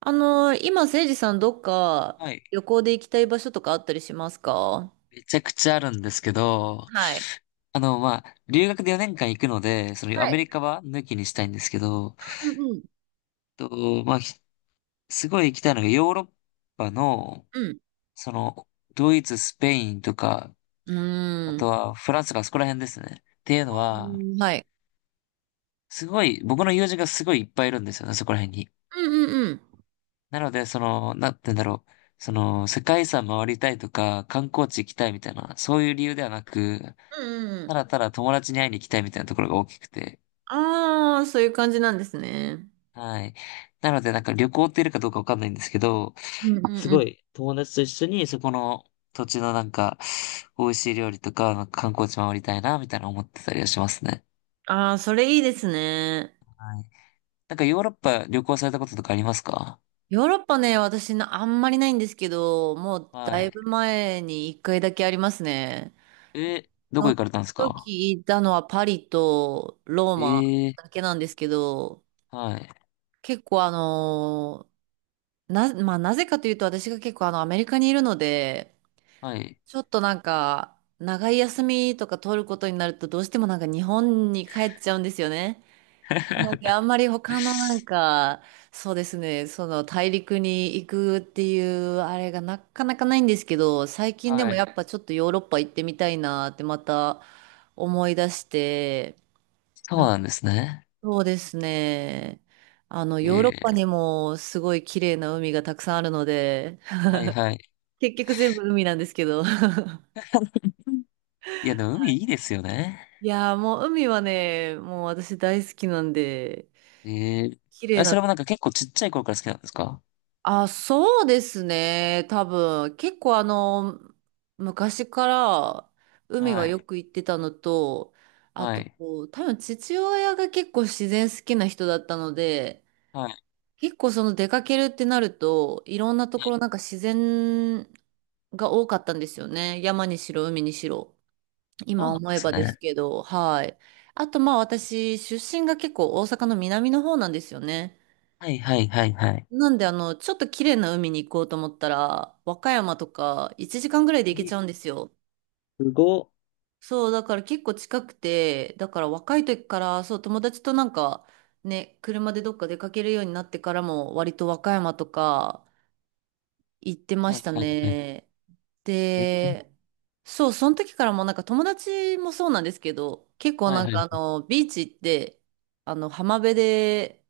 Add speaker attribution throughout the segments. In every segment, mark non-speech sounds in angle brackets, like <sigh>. Speaker 1: 今、せいじさん、どっか
Speaker 2: はい。
Speaker 1: 旅行で行きたい場所とかあったりしますか？
Speaker 2: めちゃくちゃあるんですけど、
Speaker 1: はい。
Speaker 2: 留学で4年間行くので、そのア
Speaker 1: はい。
Speaker 2: メリカは抜きにしたいんですけど、
Speaker 1: うんうん
Speaker 2: と、まあ、ひすごい行きたいのがヨーロッパの、
Speaker 1: うん。
Speaker 2: その、ドイツ、スペインとか、
Speaker 1: う
Speaker 2: あ
Speaker 1: ん。
Speaker 2: と
Speaker 1: う
Speaker 2: はフランスとかそこら辺ですね。っていうのは、
Speaker 1: ーん。はい。
Speaker 2: すごい、僕の友人がすごいいっぱいいるんですよね、そこら辺に。
Speaker 1: うんうんうん。
Speaker 2: なので、なんて言うんだろう。その、世界遺産回りたいとか、観光地行きたいみたいな、そういう理由ではなく、
Speaker 1: うんうんう
Speaker 2: た
Speaker 1: ん。
Speaker 2: だただ友達に会いに行きたいみたいなところが大きくて、
Speaker 1: ああ、そういう感じなんですね。
Speaker 2: はい。なので、なんか旅行っているかどうかわかんないんですけど、
Speaker 1: うんうん
Speaker 2: す
Speaker 1: う
Speaker 2: ご
Speaker 1: ん。
Speaker 2: い友達と一緒にそこの土地のなんか、美味しい料理とか、なんか観光地回りたいな、みたいな思ってたりはしますね。
Speaker 1: ああ、それいいですね。
Speaker 2: はい。なんかヨーロッパ旅行されたこととかありますか？
Speaker 1: ヨーロッパね、私な、あんまりないんですけど、もう
Speaker 2: は
Speaker 1: だい
Speaker 2: い。
Speaker 1: ぶ前に一回だけありますね。
Speaker 2: え、ど
Speaker 1: そ
Speaker 2: こ行
Speaker 1: の
Speaker 2: かれたんですか？
Speaker 1: 時行ったのはパリとローマ
Speaker 2: え
Speaker 1: だ
Speaker 2: え
Speaker 1: けなんですけど、
Speaker 2: ー、はい。
Speaker 1: 結構あのーな、まあ、なぜかというと、私が結構アメリカにいるので、
Speaker 2: はい。
Speaker 1: ちょっとなんか、長い休みとか取ることになると、どうしてもなんか日本に帰っちゃうんですよね。なので、あ
Speaker 2: <laughs>
Speaker 1: んまり他のなんか、そうですね、その大陸に行くっていうあれがなかなかないんですけど、最近で
Speaker 2: は
Speaker 1: もや
Speaker 2: い。
Speaker 1: っぱちょっとヨーロッパ行ってみたいなってまた思い出して、
Speaker 2: そう
Speaker 1: な
Speaker 2: なんですね。
Speaker 1: そうですね。あの、ヨーロッ
Speaker 2: え
Speaker 1: パに
Speaker 2: え
Speaker 1: もすごい綺麗な海がたくさんあるので、
Speaker 2: ー、はいはい。
Speaker 1: 結局全部海なんですけど。<laughs> は
Speaker 2: いや、でも海いいで
Speaker 1: い。
Speaker 2: すよね。
Speaker 1: いやー、もう海はね、もう私大好きなんで、
Speaker 2: ええー、
Speaker 1: 綺麗
Speaker 2: あ、そ
Speaker 1: な。
Speaker 2: れもなんか結構ちっちゃい頃から好きなんですか？
Speaker 1: あ、そうですね。多分、結構昔から海は
Speaker 2: は
Speaker 1: よ
Speaker 2: い。
Speaker 1: く行ってたのと、あ
Speaker 2: は
Speaker 1: と
Speaker 2: い。
Speaker 1: こう、多分父親が結構自然好きな人だったので、
Speaker 2: はい。
Speaker 1: 結構出かけるってなると、いろんなところなんか自然が多かったんですよね。山にしろ、海にしろ。
Speaker 2: そ
Speaker 1: 今
Speaker 2: うなん
Speaker 1: 思
Speaker 2: で
Speaker 1: え
Speaker 2: す
Speaker 1: ばです
Speaker 2: ね。
Speaker 1: けど、はい。あと、まあ私、出身が結構大阪の南の方なんですよね。
Speaker 2: はい、はい、はい、はい。
Speaker 1: なんで、ちょっと綺麗な海に行こうと思ったら、和歌山とか1時間ぐらいで行けち
Speaker 2: え、
Speaker 1: ゃうんですよ。
Speaker 2: すごっ。
Speaker 1: そう、だから結構近くて、だから若い時から、そう、友達となんか、ね、車でどっか出かけるようになってからも、割と和歌山とか、行ってま
Speaker 2: は
Speaker 1: し
Speaker 2: い、
Speaker 1: た
Speaker 2: はい、はい。
Speaker 1: ね。
Speaker 2: え、
Speaker 1: で、そう、その時からもうなんか友達もそうなんですけど、結構
Speaker 2: はい、
Speaker 1: なん
Speaker 2: は
Speaker 1: か
Speaker 2: い。
Speaker 1: ビーチ行って、浜辺で、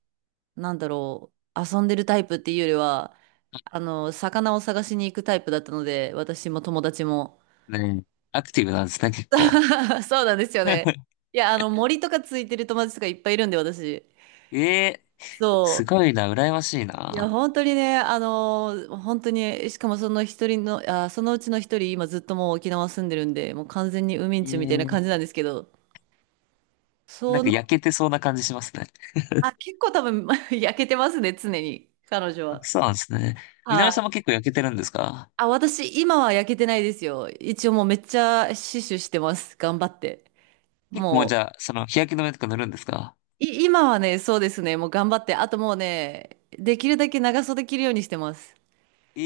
Speaker 1: なんだろう、遊んでるタイプっていうよりは、魚を探しに行くタイプだったので、私も友達も。
Speaker 2: ねえ、アクティブなんですね、結構。
Speaker 1: <laughs> そうなんですよね。
Speaker 2: <laughs>
Speaker 1: いや、森とかついてる友達とかいっぱいいるんで、私。
Speaker 2: えー、
Speaker 1: そ
Speaker 2: す
Speaker 1: う。
Speaker 2: ごいな、羨ましい
Speaker 1: いや、
Speaker 2: な。
Speaker 1: 本当にね、本当に、しかもその一人の、そのうちの一人、今ずっともう沖縄住んでるんで、もう完全にウミン
Speaker 2: え
Speaker 1: チュみたいな
Speaker 2: ー、
Speaker 1: 感じなんですけど、
Speaker 2: な
Speaker 1: そ
Speaker 2: んか
Speaker 1: の、
Speaker 2: 焼けてそうな感じしますね。<laughs>
Speaker 1: 結構多分 <laughs> 焼けてますね、常に、彼女
Speaker 2: あ、
Speaker 1: は。
Speaker 2: そうなんですね。みの
Speaker 1: は
Speaker 2: りさん
Speaker 1: い。
Speaker 2: も結構焼けてるんですか？
Speaker 1: あ、私、今は焼けてないですよ。一応もうめっちゃ死守してます、頑張って。
Speaker 2: 結構もう
Speaker 1: も
Speaker 2: じ
Speaker 1: う、
Speaker 2: ゃあ、その日焼け止めとか塗るんですか？
Speaker 1: 今はね、そうですね、もう頑張って、あともうね、できるだけ長袖着るようにしてます。
Speaker 2: え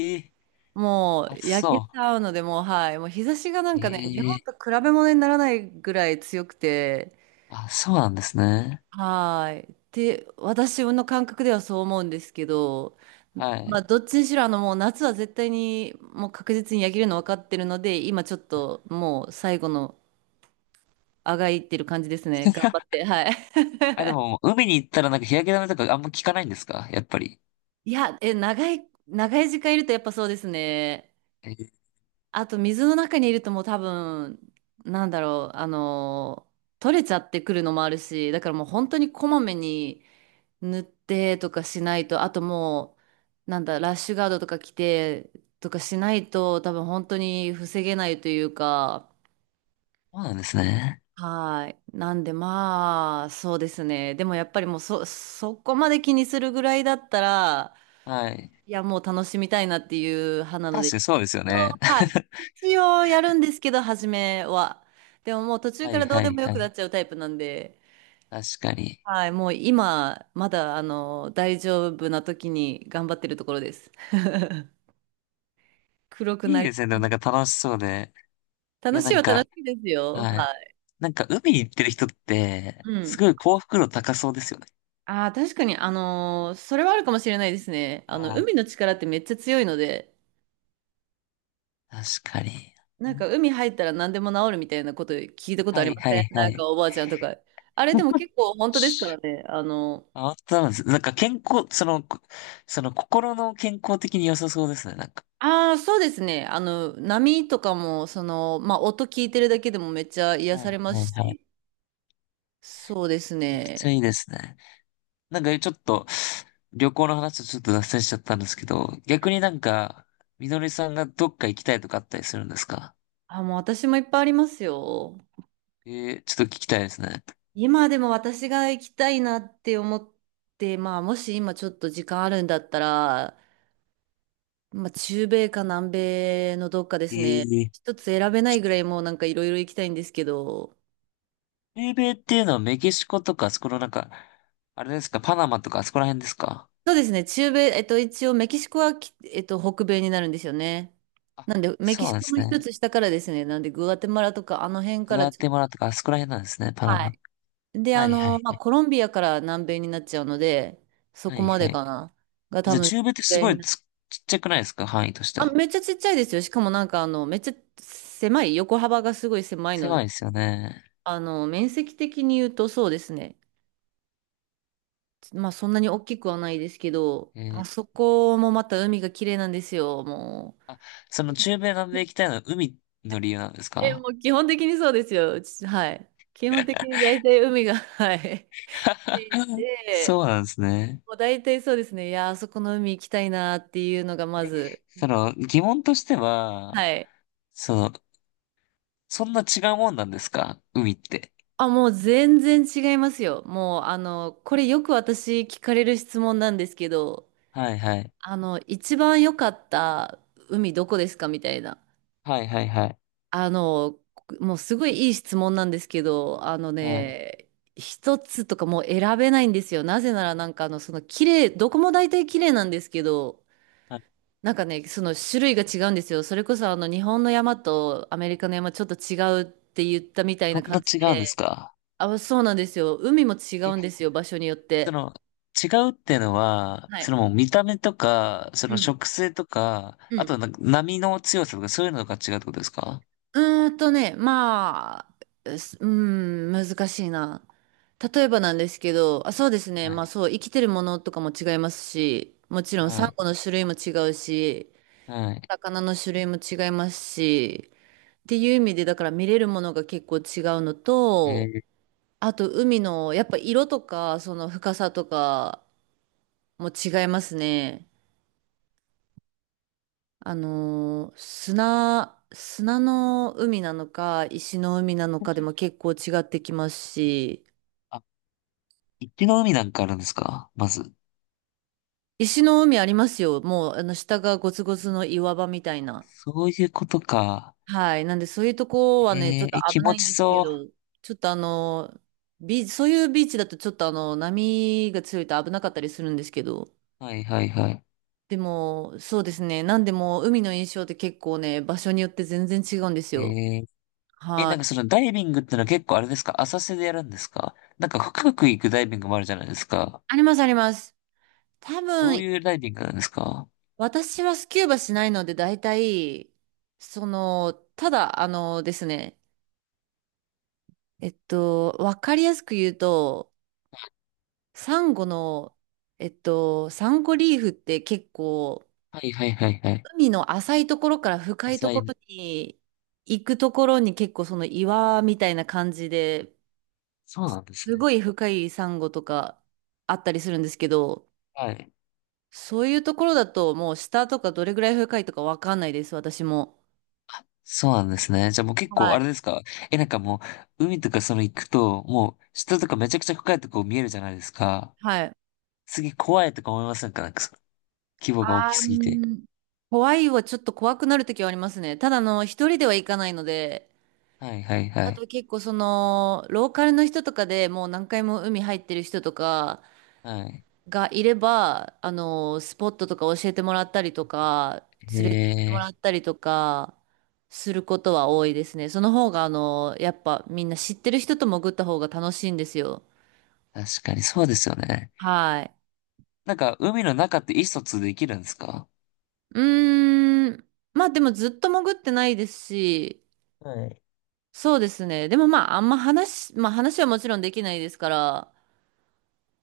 Speaker 1: も
Speaker 2: ー、暑
Speaker 1: う焼けち
Speaker 2: そ
Speaker 1: ゃうので、もうはい。もう日差しがなん
Speaker 2: う。
Speaker 1: かね、日
Speaker 2: えー、
Speaker 1: 本と比べ物にならないぐらい強くて、
Speaker 2: あ、そうなんですね。
Speaker 1: はい。って私の感覚ではそう思うんですけど、
Speaker 2: は
Speaker 1: まあ
Speaker 2: い。
Speaker 1: どっちにしろもう夏は絶対にもう確実に焼けるの分かってるので、今ちょっともう最後のあがいってる感じですね。頑張っ
Speaker 2: <laughs>
Speaker 1: て。はい。<laughs>
Speaker 2: あ、でも、海に行ったらなんか日焼け止めとかあんま効かないんですか、やっぱり。
Speaker 1: いや、長い、長い時間いるとやっぱそうですね。
Speaker 2: えー、
Speaker 1: あと水の中にいるともう多分、なんだろう、取れちゃってくるのもあるし、だからもう本当にこまめに塗ってとかしないと、あともう、なんだ、ラッシュガードとか着てとかしないと多分本当に防げないというか、
Speaker 2: そうなんですね。
Speaker 1: はい。なんでまあ、そうですね。でもやっぱりもうそこまで気にするぐらいだったら、
Speaker 2: はい。
Speaker 1: いやもう楽しみたいなっていう派なの
Speaker 2: 確かに
Speaker 1: で、
Speaker 2: そうですよね。
Speaker 1: はい。
Speaker 2: <laughs>
Speaker 1: 一応やるんですけど、初めは。でももう途中
Speaker 2: は
Speaker 1: か
Speaker 2: い
Speaker 1: らどう
Speaker 2: は
Speaker 1: で
Speaker 2: い
Speaker 1: もよ
Speaker 2: は
Speaker 1: くなっ
Speaker 2: い。
Speaker 1: ちゃうタイプなんで、
Speaker 2: 確かに。
Speaker 1: はい、もう今、まだ、大丈夫な時に頑張ってるところです。<laughs> 黒く
Speaker 2: い
Speaker 1: な
Speaker 2: い
Speaker 1: り、
Speaker 2: ですね。でもなんか楽しそうで。い
Speaker 1: 楽
Speaker 2: や
Speaker 1: し
Speaker 2: な
Speaker 1: い
Speaker 2: ん
Speaker 1: は
Speaker 2: か、
Speaker 1: 楽しいですよ。
Speaker 2: はい。
Speaker 1: はい。
Speaker 2: なんか海行ってる人って、
Speaker 1: う
Speaker 2: す
Speaker 1: ん。
Speaker 2: ごい幸福度高そうですよね。
Speaker 1: ああ、確かに、それはあるかもしれないですね。
Speaker 2: はい。
Speaker 1: 海の力ってめっちゃ強いので、
Speaker 2: 確かに。
Speaker 1: なんか海入ったら何でも治るみたいなこと聞いたこと
Speaker 2: は
Speaker 1: ありま
Speaker 2: いは
Speaker 1: せ
Speaker 2: い
Speaker 1: ん
Speaker 2: は
Speaker 1: なん
Speaker 2: い。
Speaker 1: かおばあちゃんとか。あれでも結構本当ですからね。
Speaker 2: あ、本当なんです。なんか健康、その心の健康的に良さそうですね。なんか。
Speaker 1: ああ、そうですね。波とかも、まあ、音聞いてるだけでもめっちゃ癒
Speaker 2: は
Speaker 1: さ
Speaker 2: い
Speaker 1: れま
Speaker 2: はい
Speaker 1: す
Speaker 2: はい。
Speaker 1: し。そうです
Speaker 2: めちゃくちゃ
Speaker 1: ね。
Speaker 2: いいですね。なんかちょっと、旅行の話とちょっと脱線しちゃったんですけど、逆になんか、みのりさんがどっか行きたいとかあったりするんですか？
Speaker 1: あ、もう私もいっぱいありますよ。
Speaker 2: えー、ちょっと聞きたいですね。
Speaker 1: 今でも私が行きたいなって思って、まあ、もし今ちょっと時間あるんだったら、まあ、中米か南米のどっかで
Speaker 2: え
Speaker 1: すね。
Speaker 2: ー、
Speaker 1: 一つ選べないぐらいもうなんかいろいろ行きたいんですけど、
Speaker 2: 米米っていうのはメキシコとか、あそこのなんか、あれですか、パナマとかあそこら辺ですか？
Speaker 1: そうですね。中米、一応メキシコは北米になるんですよね。
Speaker 2: あ、
Speaker 1: なんで、メキ
Speaker 2: そうな
Speaker 1: シ
Speaker 2: んで
Speaker 1: コの
Speaker 2: すね。
Speaker 1: 一つ下からですね。なんで、グアテマラとか、あの辺か
Speaker 2: グ
Speaker 1: ら
Speaker 2: ア
Speaker 1: ちょっ
Speaker 2: テマラ
Speaker 1: と、
Speaker 2: とかあそこら辺なんですね、パナ
Speaker 1: は
Speaker 2: マ。
Speaker 1: い。で、
Speaker 2: はいはい。
Speaker 1: まあ、コロンビアから南米になっちゃうので、そ
Speaker 2: は
Speaker 1: こ
Speaker 2: い
Speaker 1: ま
Speaker 2: は
Speaker 1: で
Speaker 2: い。
Speaker 1: かな。が多
Speaker 2: じゃあ
Speaker 1: 分、
Speaker 2: 中米ってすご
Speaker 1: 南
Speaker 2: い
Speaker 1: 米に
Speaker 2: ちっちゃくないですか、範囲として
Speaker 1: あ、
Speaker 2: は。
Speaker 1: めっちゃちっちゃいですよ。しかもなんか、めっちゃ狭い、横幅がすごい狭いので、
Speaker 2: 狭いですよね。
Speaker 1: 面積的に言うとそうですね。まあ、そんなに大きくはないですけど、
Speaker 2: えー、
Speaker 1: あそこもまた海が綺麗なんですよ、もう。
Speaker 2: その中米南米行きたいのは海の理由なんです
Speaker 1: え、
Speaker 2: か？
Speaker 1: もう基本的にそうですよ。うちはい。基本的
Speaker 2: <laughs>
Speaker 1: に大体海が、<laughs> はい。つい
Speaker 2: <laughs>
Speaker 1: て、
Speaker 2: そうなんですね。
Speaker 1: もう大体そうですね。いや、あそこの海行きたいなっていうのがま
Speaker 2: え、
Speaker 1: ず、
Speaker 2: その、疑問としては、
Speaker 1: はい。
Speaker 2: その、そんな違うもんなんですか、海って。
Speaker 1: あ、もう全然違いますよ。もう、これよく私聞かれる質問なんですけど、
Speaker 2: はいはい。
Speaker 1: 一番良かった海どこですかみたいな。
Speaker 2: はいはいはい。
Speaker 1: あの、もうすごいいい質問なんですけど、
Speaker 2: はい。
Speaker 1: 一つとかもう選べないんですよ。なぜならなんか綺麗、どこも大体綺麗なんですけど、
Speaker 2: はい。
Speaker 1: なんかね、その種類が違うんですよ。それこそ日本の山とアメリカの山ちょっと違うって言ったみたい
Speaker 2: そ
Speaker 1: な
Speaker 2: んな
Speaker 1: 感じ
Speaker 2: 違うんです
Speaker 1: で、
Speaker 2: か？
Speaker 1: あ、そうなんですよ。海も違
Speaker 2: え、
Speaker 1: うんですよ、場所によっ
Speaker 2: そ
Speaker 1: て。
Speaker 2: の、違うっていうのは、
Speaker 1: は
Speaker 2: そ
Speaker 1: い。
Speaker 2: のもう見た目とか、そ
Speaker 1: う
Speaker 2: の
Speaker 1: ん。
Speaker 2: 植生とか、
Speaker 1: う
Speaker 2: あ
Speaker 1: ん
Speaker 2: となんか波の強さとかそういうのが違うってことですか？
Speaker 1: うーんとね、まあ、うすうーん、難しいな。例えばなんですけど、あ、そうですね、
Speaker 2: は
Speaker 1: まあ
Speaker 2: い。
Speaker 1: そう、生きてるものとかも違いますし、もちろんサ
Speaker 2: は
Speaker 1: ン
Speaker 2: い。
Speaker 1: ゴの種類も違うし、
Speaker 2: はい。
Speaker 1: 魚の種類も違いますし、っていう意味で、だから見れるものが結構違うの
Speaker 2: え
Speaker 1: と、
Speaker 2: ー、
Speaker 1: あと海の、やっぱ色とか、その深さとかも違いますね。砂の海なのか、石の海なのかでも結構違ってきますし、
Speaker 2: あ、一気の海なんかあるんですか、まず。
Speaker 1: 石の海ありますよ。もう、下がゴツゴツの岩場みたいな。
Speaker 2: そういうことか。
Speaker 1: はい。なんで、そういうとこはね、ちょ
Speaker 2: え
Speaker 1: っと
Speaker 2: ー、え気
Speaker 1: 危な
Speaker 2: 持
Speaker 1: いん
Speaker 2: ち
Speaker 1: ですけ
Speaker 2: そ
Speaker 1: ど、ちょっとあのー、ビーチ、そういうビーチだとちょっと波が強いと危なかったりするんですけど、
Speaker 2: う。はいはいはい。
Speaker 1: でも、そうですね。なんでも、海の印象って結構ね、場所によって全然違うんですよ。
Speaker 2: えー、え、
Speaker 1: は
Speaker 2: なんか
Speaker 1: い。
Speaker 2: そのダイビングってのは結構あれですか、浅瀬でやるんですか、なんか深く行くダイビングもあるじゃないですか。
Speaker 1: あります、あります。多
Speaker 2: どう
Speaker 1: 分
Speaker 2: いうダイビングなんですか？
Speaker 1: 私はスキューバしないので、大体、その、ただ、あのですね、えっと、わかりやすく言うと、サンゴの、サンゴリーフって結構、
Speaker 2: はいはいはいはい。
Speaker 1: 海の浅いところから深いと
Speaker 2: 浅
Speaker 1: こ
Speaker 2: い。
Speaker 1: ろに行くところに結構その岩みたいな感じで、
Speaker 2: そうなんです
Speaker 1: す
Speaker 2: ね。
Speaker 1: ごい深いサンゴとかあったりするんですけど、
Speaker 2: はい。
Speaker 1: そういうところだともう下とかどれぐらい深いとかわかんないです、私も。
Speaker 2: そうなんですね。じゃあもう結構
Speaker 1: は
Speaker 2: あ
Speaker 1: い。
Speaker 2: れですか？え、なんかもう海とかその行くと、もう下とかめちゃくちゃ深いとこ見えるじゃないですか。
Speaker 1: はい。
Speaker 2: すげえ怖いとか思いませんか、なんかその規模が大
Speaker 1: あ
Speaker 2: きすぎて。
Speaker 1: ー、怖いはちょっと怖くなるときはありますね。ただ一人では行かないので、
Speaker 2: はいはいは
Speaker 1: あ
Speaker 2: い。
Speaker 1: と結構ローカルの人とかでもう何回も海入ってる人とか
Speaker 2: はい。
Speaker 1: がいれば、スポットとか教えてもらったりとか、
Speaker 2: へ
Speaker 1: 連れて行っても
Speaker 2: え、
Speaker 1: らったりとか、することは多いですね。その方がやっぱみんな知ってる人と潜った方が楽しいんですよ。
Speaker 2: 確かにそうですよね。
Speaker 1: はい。
Speaker 2: なんか海の中って意思疎通できるんですか？
Speaker 1: うーん。まあでもずっと潜ってないですし、
Speaker 2: はい。
Speaker 1: そうですね。でもまあ、あんま話、まあ話はもちろんできないですから、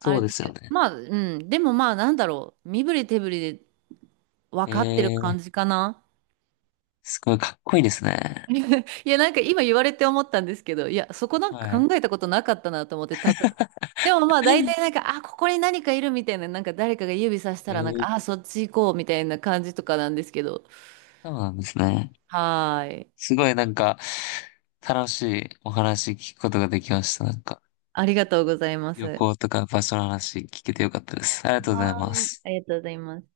Speaker 1: あれ
Speaker 2: うで
Speaker 1: です
Speaker 2: す
Speaker 1: け
Speaker 2: よ
Speaker 1: ど、
Speaker 2: ね。
Speaker 1: まあ、うん。でもまあ、なんだろう。身振り手振りで分
Speaker 2: え
Speaker 1: かってる
Speaker 2: え、
Speaker 1: 感じかな。
Speaker 2: すごいかっこいいですね。
Speaker 1: <laughs> いや、なんか今言われて思ったんですけど、いや、そこなん
Speaker 2: は
Speaker 1: か
Speaker 2: い。
Speaker 1: 考えたことなかったなと思って、でもまあ、大体なんか、あ、ここに何かいるみたいな、なんか誰かが指さした
Speaker 2: え
Speaker 1: ら、なん
Speaker 2: え、
Speaker 1: か、あ、そっち行こうみたいな感じとかなんですけど。
Speaker 2: そうなんですね。
Speaker 1: はーい。
Speaker 2: すごいなんか、楽しいお話聞くことができました。なんか、
Speaker 1: ありがとうございます。
Speaker 2: 旅
Speaker 1: は
Speaker 2: 行とか場所の話聞けてよかったです。ありがとうござい
Speaker 1: ー
Speaker 2: ま
Speaker 1: い。
Speaker 2: す。
Speaker 1: ありがとうございます。